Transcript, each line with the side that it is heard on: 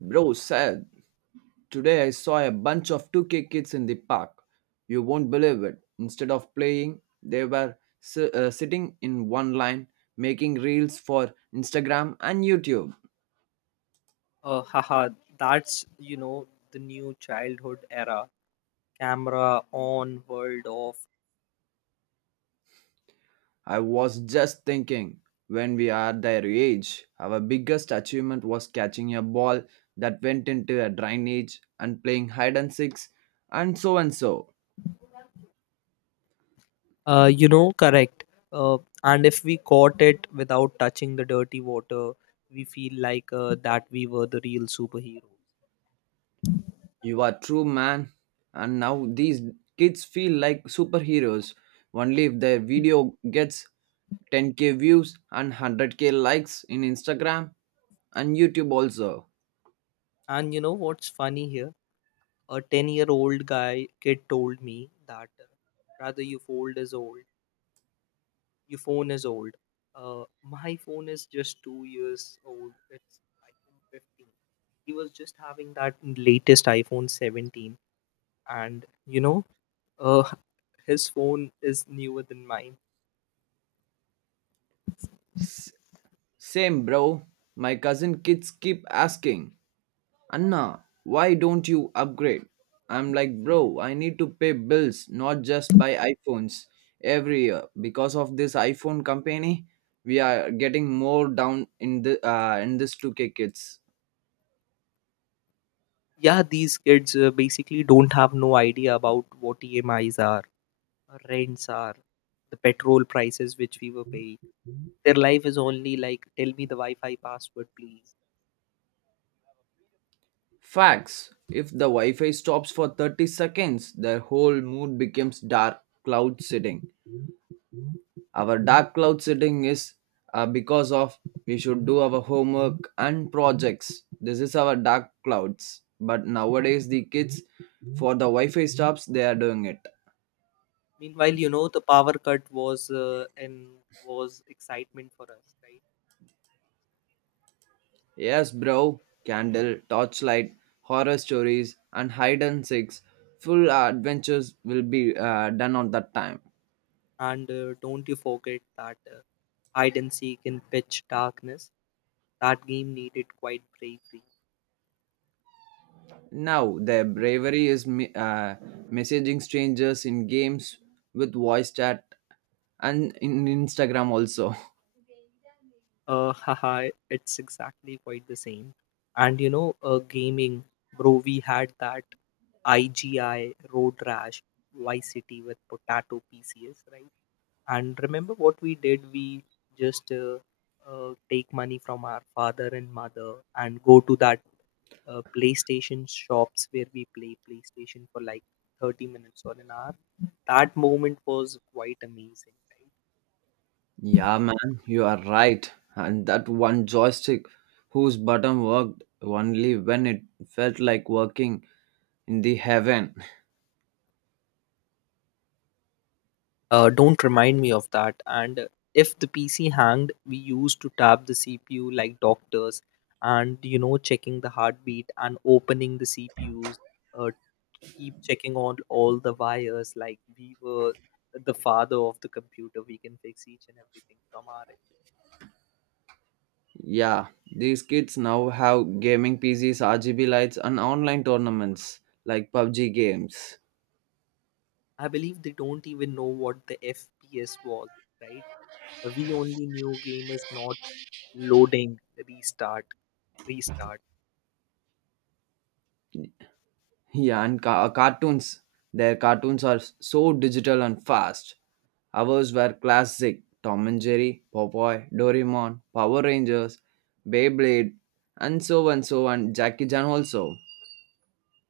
right: Bro said, today I saw a bunch of 2K kids in the park. You won't believe it. Instead of playing, they were sitting in one line, making reels for Instagram and YouTube.
left: Haha, that's, the new childhood era. Camera on, world off.
right: I was just thinking, when we are their age, our biggest achievement was catching a ball that went into a drainage and playing hide and seeks and so and so.
left: Correct. Uh, and if we caught it without touching the dirty water, we feel like that we were the real superhero.
right: You are true, man. And now these kids feel like superheroes only if their video gets 10K views and 100K likes in Instagram and YouTube also.
left: And you know what's funny here? A 10-year-old guy kid told me that rather you fold is old. Your phone is old. My phone is just 2 years old. It's iPhone 15. He was just having that latest iPhone 17, and uh, his phone is newer than mine.
right: S- Same, bro. My cousin kids keep asking, Anna, why don't you upgrade? I'm like, bro, I need to pay bills, not just buy iPhones every year. Because of this iPhone company, we are getting more down in this 2K kids.
left: Yeah, these kids basically don't have no idea about what EMIs are, rents are, the petrol prices which we were paying. Their life is only like, tell me the Wi-Fi password, please.
right: Facts. If the Wi Fi stops for 30 seconds, their whole mood becomes dark cloud sitting. Our dark cloud sitting is because of we should do our homework and projects. This is our dark clouds. But nowadays, the kids for the Wi Fi stops, they are doing it.
left: Meanwhile, the power cut was and was excitement for us, right?
right: Yes, bro. Candle, torchlight, horror stories, and hide and seeks. Full adventures will be done on that time.
left: And don't you forget that hide and seek in pitch darkness. That game needed quite bravery.
right: Now, their bravery is messaging strangers in games with voice chat and in Instagram also.
left: Haha, it's exactly quite the same. And gaming, bro, we had that IGI Road Rash Vice City with Potato PCs, right? And remember what we did? We just take money from our father and mother and go to that PlayStation shops where we play PlayStation for like 30 minutes or an hour. That moment was quite amazing, right?
right: Yeah, man, you are right. And that one joystick whose button worked only when it felt like working in the heaven.
left: Don't remind me of that. And if the PC hanged, we used to tap the CPU like doctors and, checking the heartbeat and opening the CPUs, uh, keep checking on all the wires like we were the father of the computer. We can fix each and everything from our end.
right: Yeah, these kids now have gaming PCs, RGB lights, and online tournaments like PUBG games.
left: I believe they don't even know what the FPS was, right? We only knew game is not loading, restart, restart.
right: Yeah, and cartoons. Their cartoons are so digital and fast. Ours were classic Tom and Jerry, Popeye, Doraemon, Power Rangers, Beyblade, and so and so and Jackie Chan also.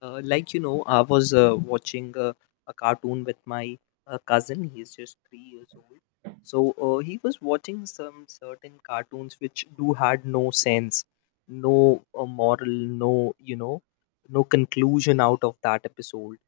left: Like I was watching a cartoon with my cousin. He's just 3 years old. So he was watching some certain cartoons which do had no sense, no moral, no, no conclusion out of that episode,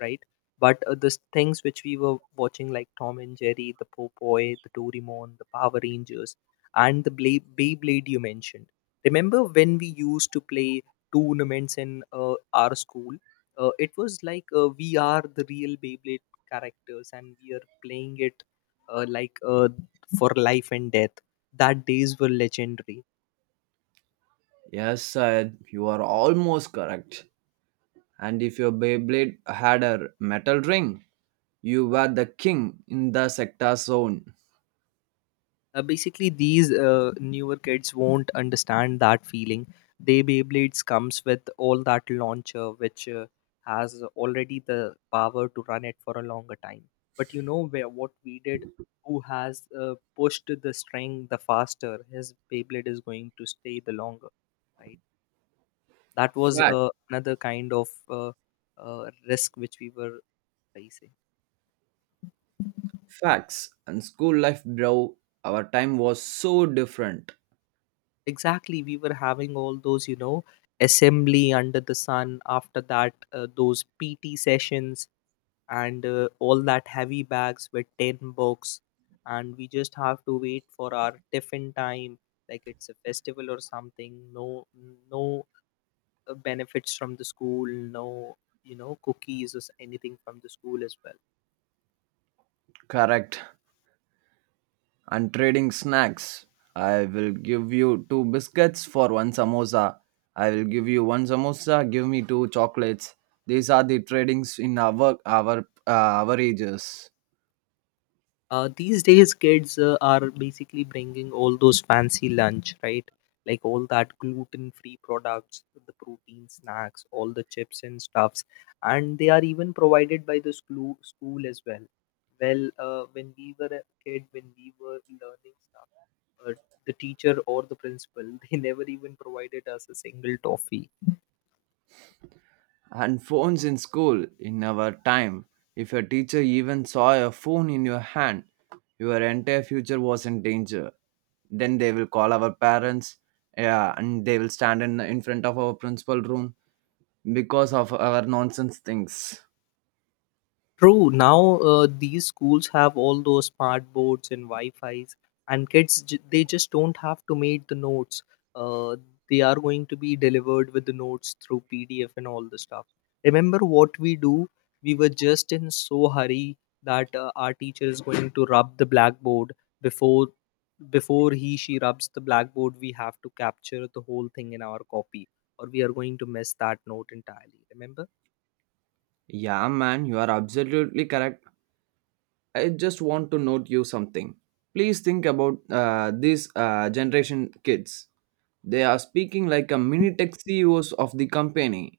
left: right? But the things which we were watching, like Tom and Jerry, the Popeye, the Doraemon, the Power Rangers, and the Beyblade you mentioned. Remember when we used to play tournaments in our school? It was like we are the real Beyblade characters and we are playing it like for life and death. That days were legendary.
right: Yes, Syed, you are almost correct. And if your Beyblade had a metal ring, you were the king in the sector zone.
left: Basically these newer kids won't understand that feeling. They beyblades comes with all that launcher which has already the power to run it for a longer time. But you know where what we did, who has pushed the string the faster his beyblade is going to stay the longer, right? That was
right: Fact,
left: another kind of risk which we were facing.
right: facts, and school life, bro. Our time was so different.
left: Exactly, we were having all those, assembly under the sun after that, those PT sessions and all that heavy bags with 10 books. And we just have to wait for our tiffin time, like it's a festival or something. No, no benefits from the school, no, cookies or anything from the school as well.
right: Correct, and trading snacks. I will give you two biscuits for one samosa. I will give you one samosa. Give me two chocolates. These are the tradings in our our ages
left: These days kids are basically bringing all those fancy lunch, right? Like all that gluten free products, the protein snacks, all the chips and stuffs, and they are even provided by the school as well. Well, when we were a kid, when we were learning stuff, uh, the teacher or the principal they never even provided us a single toffee.
right: and phones in school in our time. If your teacher even saw a phone in your hand, your entire future was in danger. Then they will call our parents. Yeah, and they will stand in front of our principal room because of our nonsense things.
left: True. Now these schools have all those smart boards and Wi-Fi's, and kids they just don't have to make the notes. Uh, they are going to be delivered with the notes through PDF and all the stuff. Remember what we do? We were just in so hurry that our teacher is going to rub the blackboard before before he she rubs the blackboard. We have to capture the whole thing in our copy, or we are going to miss that note entirely. Remember?
right: Yeah, man, you are absolutely correct. I just want to note you something. Please think about these generation kids. They are speaking like a mini tech CEOs of the company.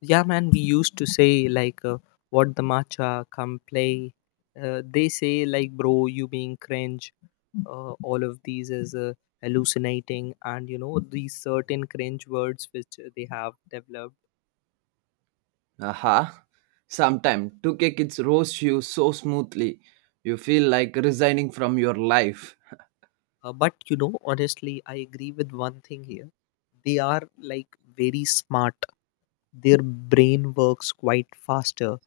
left: Yeah, man, we used to say, like, what the matcha, come play. They say, like, bro, you being cringe, all of these is hallucinating, and these certain cringe words which they have developed.
right: Aha. Sometime 2K kids roast you so smoothly, you feel like resigning from your life.
left: But honestly, I agree with one thing here. They are like very smart, their brain works quite faster.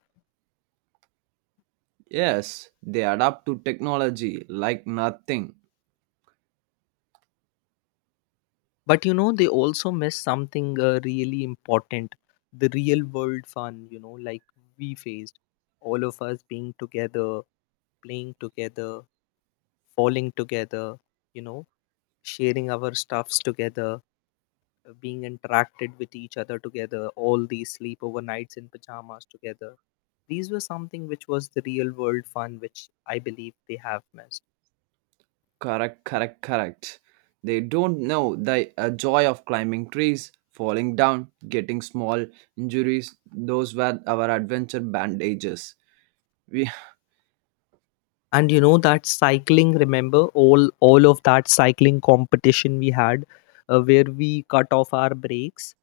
right: Yes, they adapt to technology like nothing.
left: But they also miss something really important, the real world fun, like we faced, all of us being together, playing together, falling together, you know sharing our stuffs together, being interacted with each other together, all these sleepover nights in pajamas together. These were something which was the real world fun which I believe they have missed.
right: Correct, correct, correct. They don't know the joy of climbing trees, falling down, getting small injuries. Those were our adventure bandages. We,
left: And that cycling, remember all of that cycling competition we had where we cut off our brakes?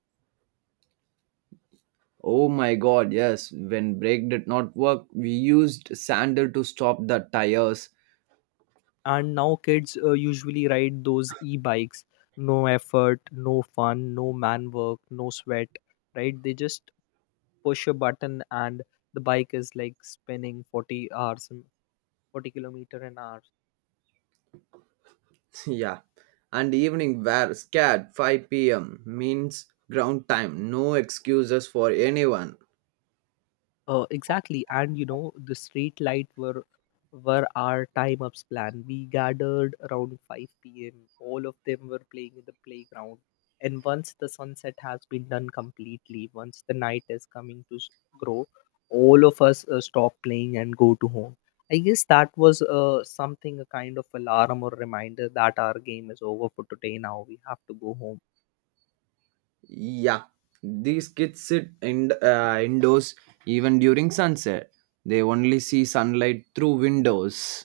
right: oh my god, yes. When brake did not work, we used sandal to stop the tires.
left: And now kids usually ride those e-bikes. No effort, no fun, no man work, no sweat, right? They just push a button and the bike is like spinning 40 hours, 40-kilometer an hour.
right: Yeah. And evening were scared 5 p.m. means ground time. No excuses for anyone.
left: Exactly, and the street light were our time ups plan. We gathered around 5 p.m. All of them were playing in the playground, and once the sunset has been done completely, once the night is coming to grow, all of us stop playing and go to home. I guess that was something a kind of alarm or reminder that our game is over for today. Now we have to go home.
right: Yeah, these kids sit indoors even during sunset. They only see sunlight through windows.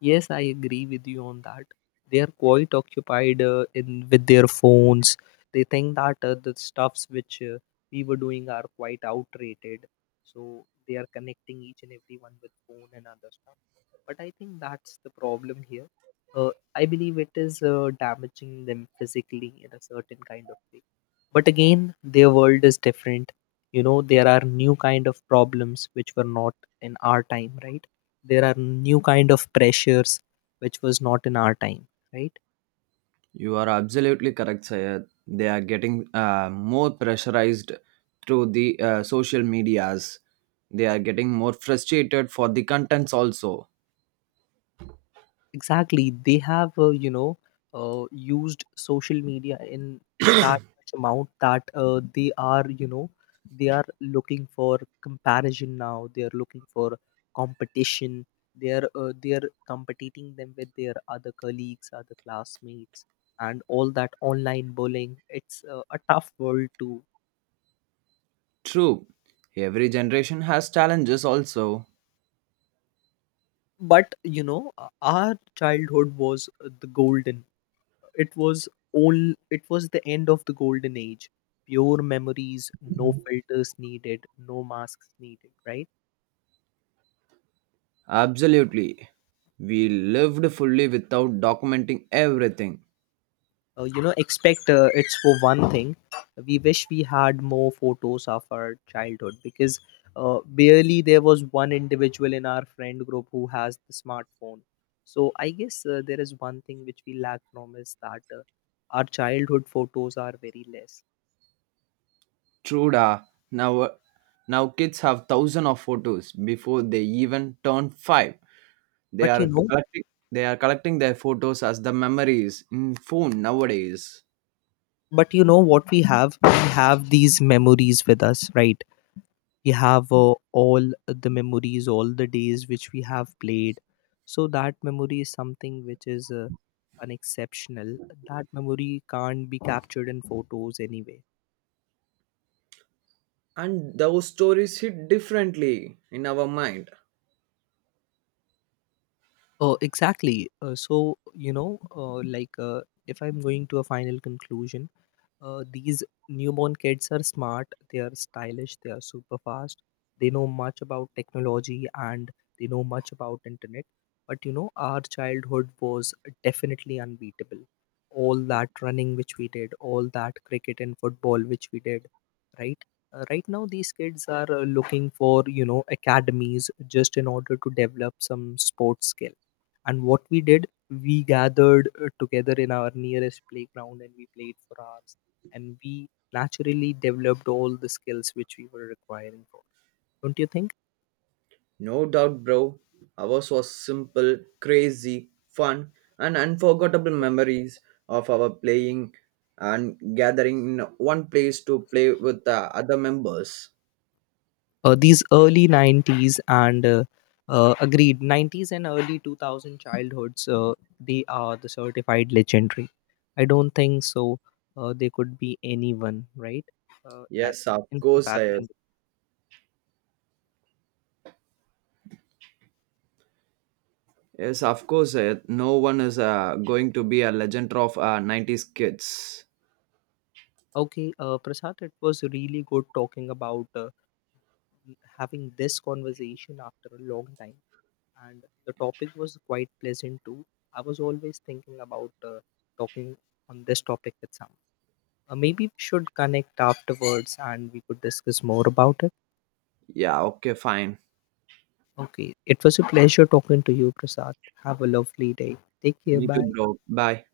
left: Yes, I agree with you on that. They are quite occupied in with their phones. They think that the stuffs which we were doing are quite outdated, so they are connecting each and everyone with phone and other stuff. But I think that's the problem here. Uh, I believe it is damaging them physically in a certain kind of way. But again, their world is different. There are new kind of problems which were not in our time, right? There are new kind of pressures which was not in our time, right?
right: You are absolutely correct, Sayed. They are getting more pressurized through the social medias. They are getting more frustrated for the contents also.
left: Exactly, they have used social media in that much amount that they are, they are looking for comparison. Now they are looking for competition. They are competing them with their other colleagues, other classmates, and all that online bullying. It's a tough world too.
right: True, every generation has challenges also.
left: But you know Our childhood was the golden. It was all it was the end of the golden age. Pure memories, no filters needed, no masks needed, right?
right: Absolutely. We lived fully without documenting everything.
left: Expect it's for one thing. We wish we had more photos of our childhood because barely there was one individual in our friend group who has the smartphone. So I guess there is one thing which we lack from is that our childhood photos are very less.
right: True da. Now, now, kids have thousands of photos before they even turn five. They
left: But you
right: are
left: know,
right: collecting, they are collecting their photos as the memories in phone nowadays.
left: but you know what we have? We have these memories with us, right? We have all the memories, all the days which we have played. So that memory is something which is an exceptional. That memory can't be captured in photos anyway.
right: And those stories hit differently in our mind.
left: Oh, exactly. So like if I'm going to a final conclusion. These newborn kids are smart, they are stylish, they are super fast. They know much about technology and they know much about internet. But our childhood was definitely unbeatable. All that running which we did, all that cricket and football which we did, right? Right now, these kids are looking for academies just in order to develop some sports skill. And what we did, we gathered together in our nearest playground and we played for hours. And we naturally developed all the skills which we were requiring for. Don't you think?
right: No doubt, bro. Ours was simple, crazy, fun, and unforgettable memories of our playing and gathering in one place to play with the other members.
left: These early 90s and agreed 90s and early 2000 childhoods, they are the certified legendary. I don't think so. They could be anyone, right? Uh, a-
right: Yes, of
left: in
right: course, I
left: comparison.
right: yes, of course. No one is going to be a legend of 90s kids.
left: Okay, Prasad, it was really good talking about having this conversation after a long time, and the topic was quite pleasant too. I was always thinking about talking on this topic with someone. Maybe we should connect afterwards and we could discuss more about it.
right: Yeah, okay, fine.
left: Okay, it was a pleasure talking to you, Prasad. Have a lovely day. Take care,
right: Me too,
left: bye.
right: bro. Bye.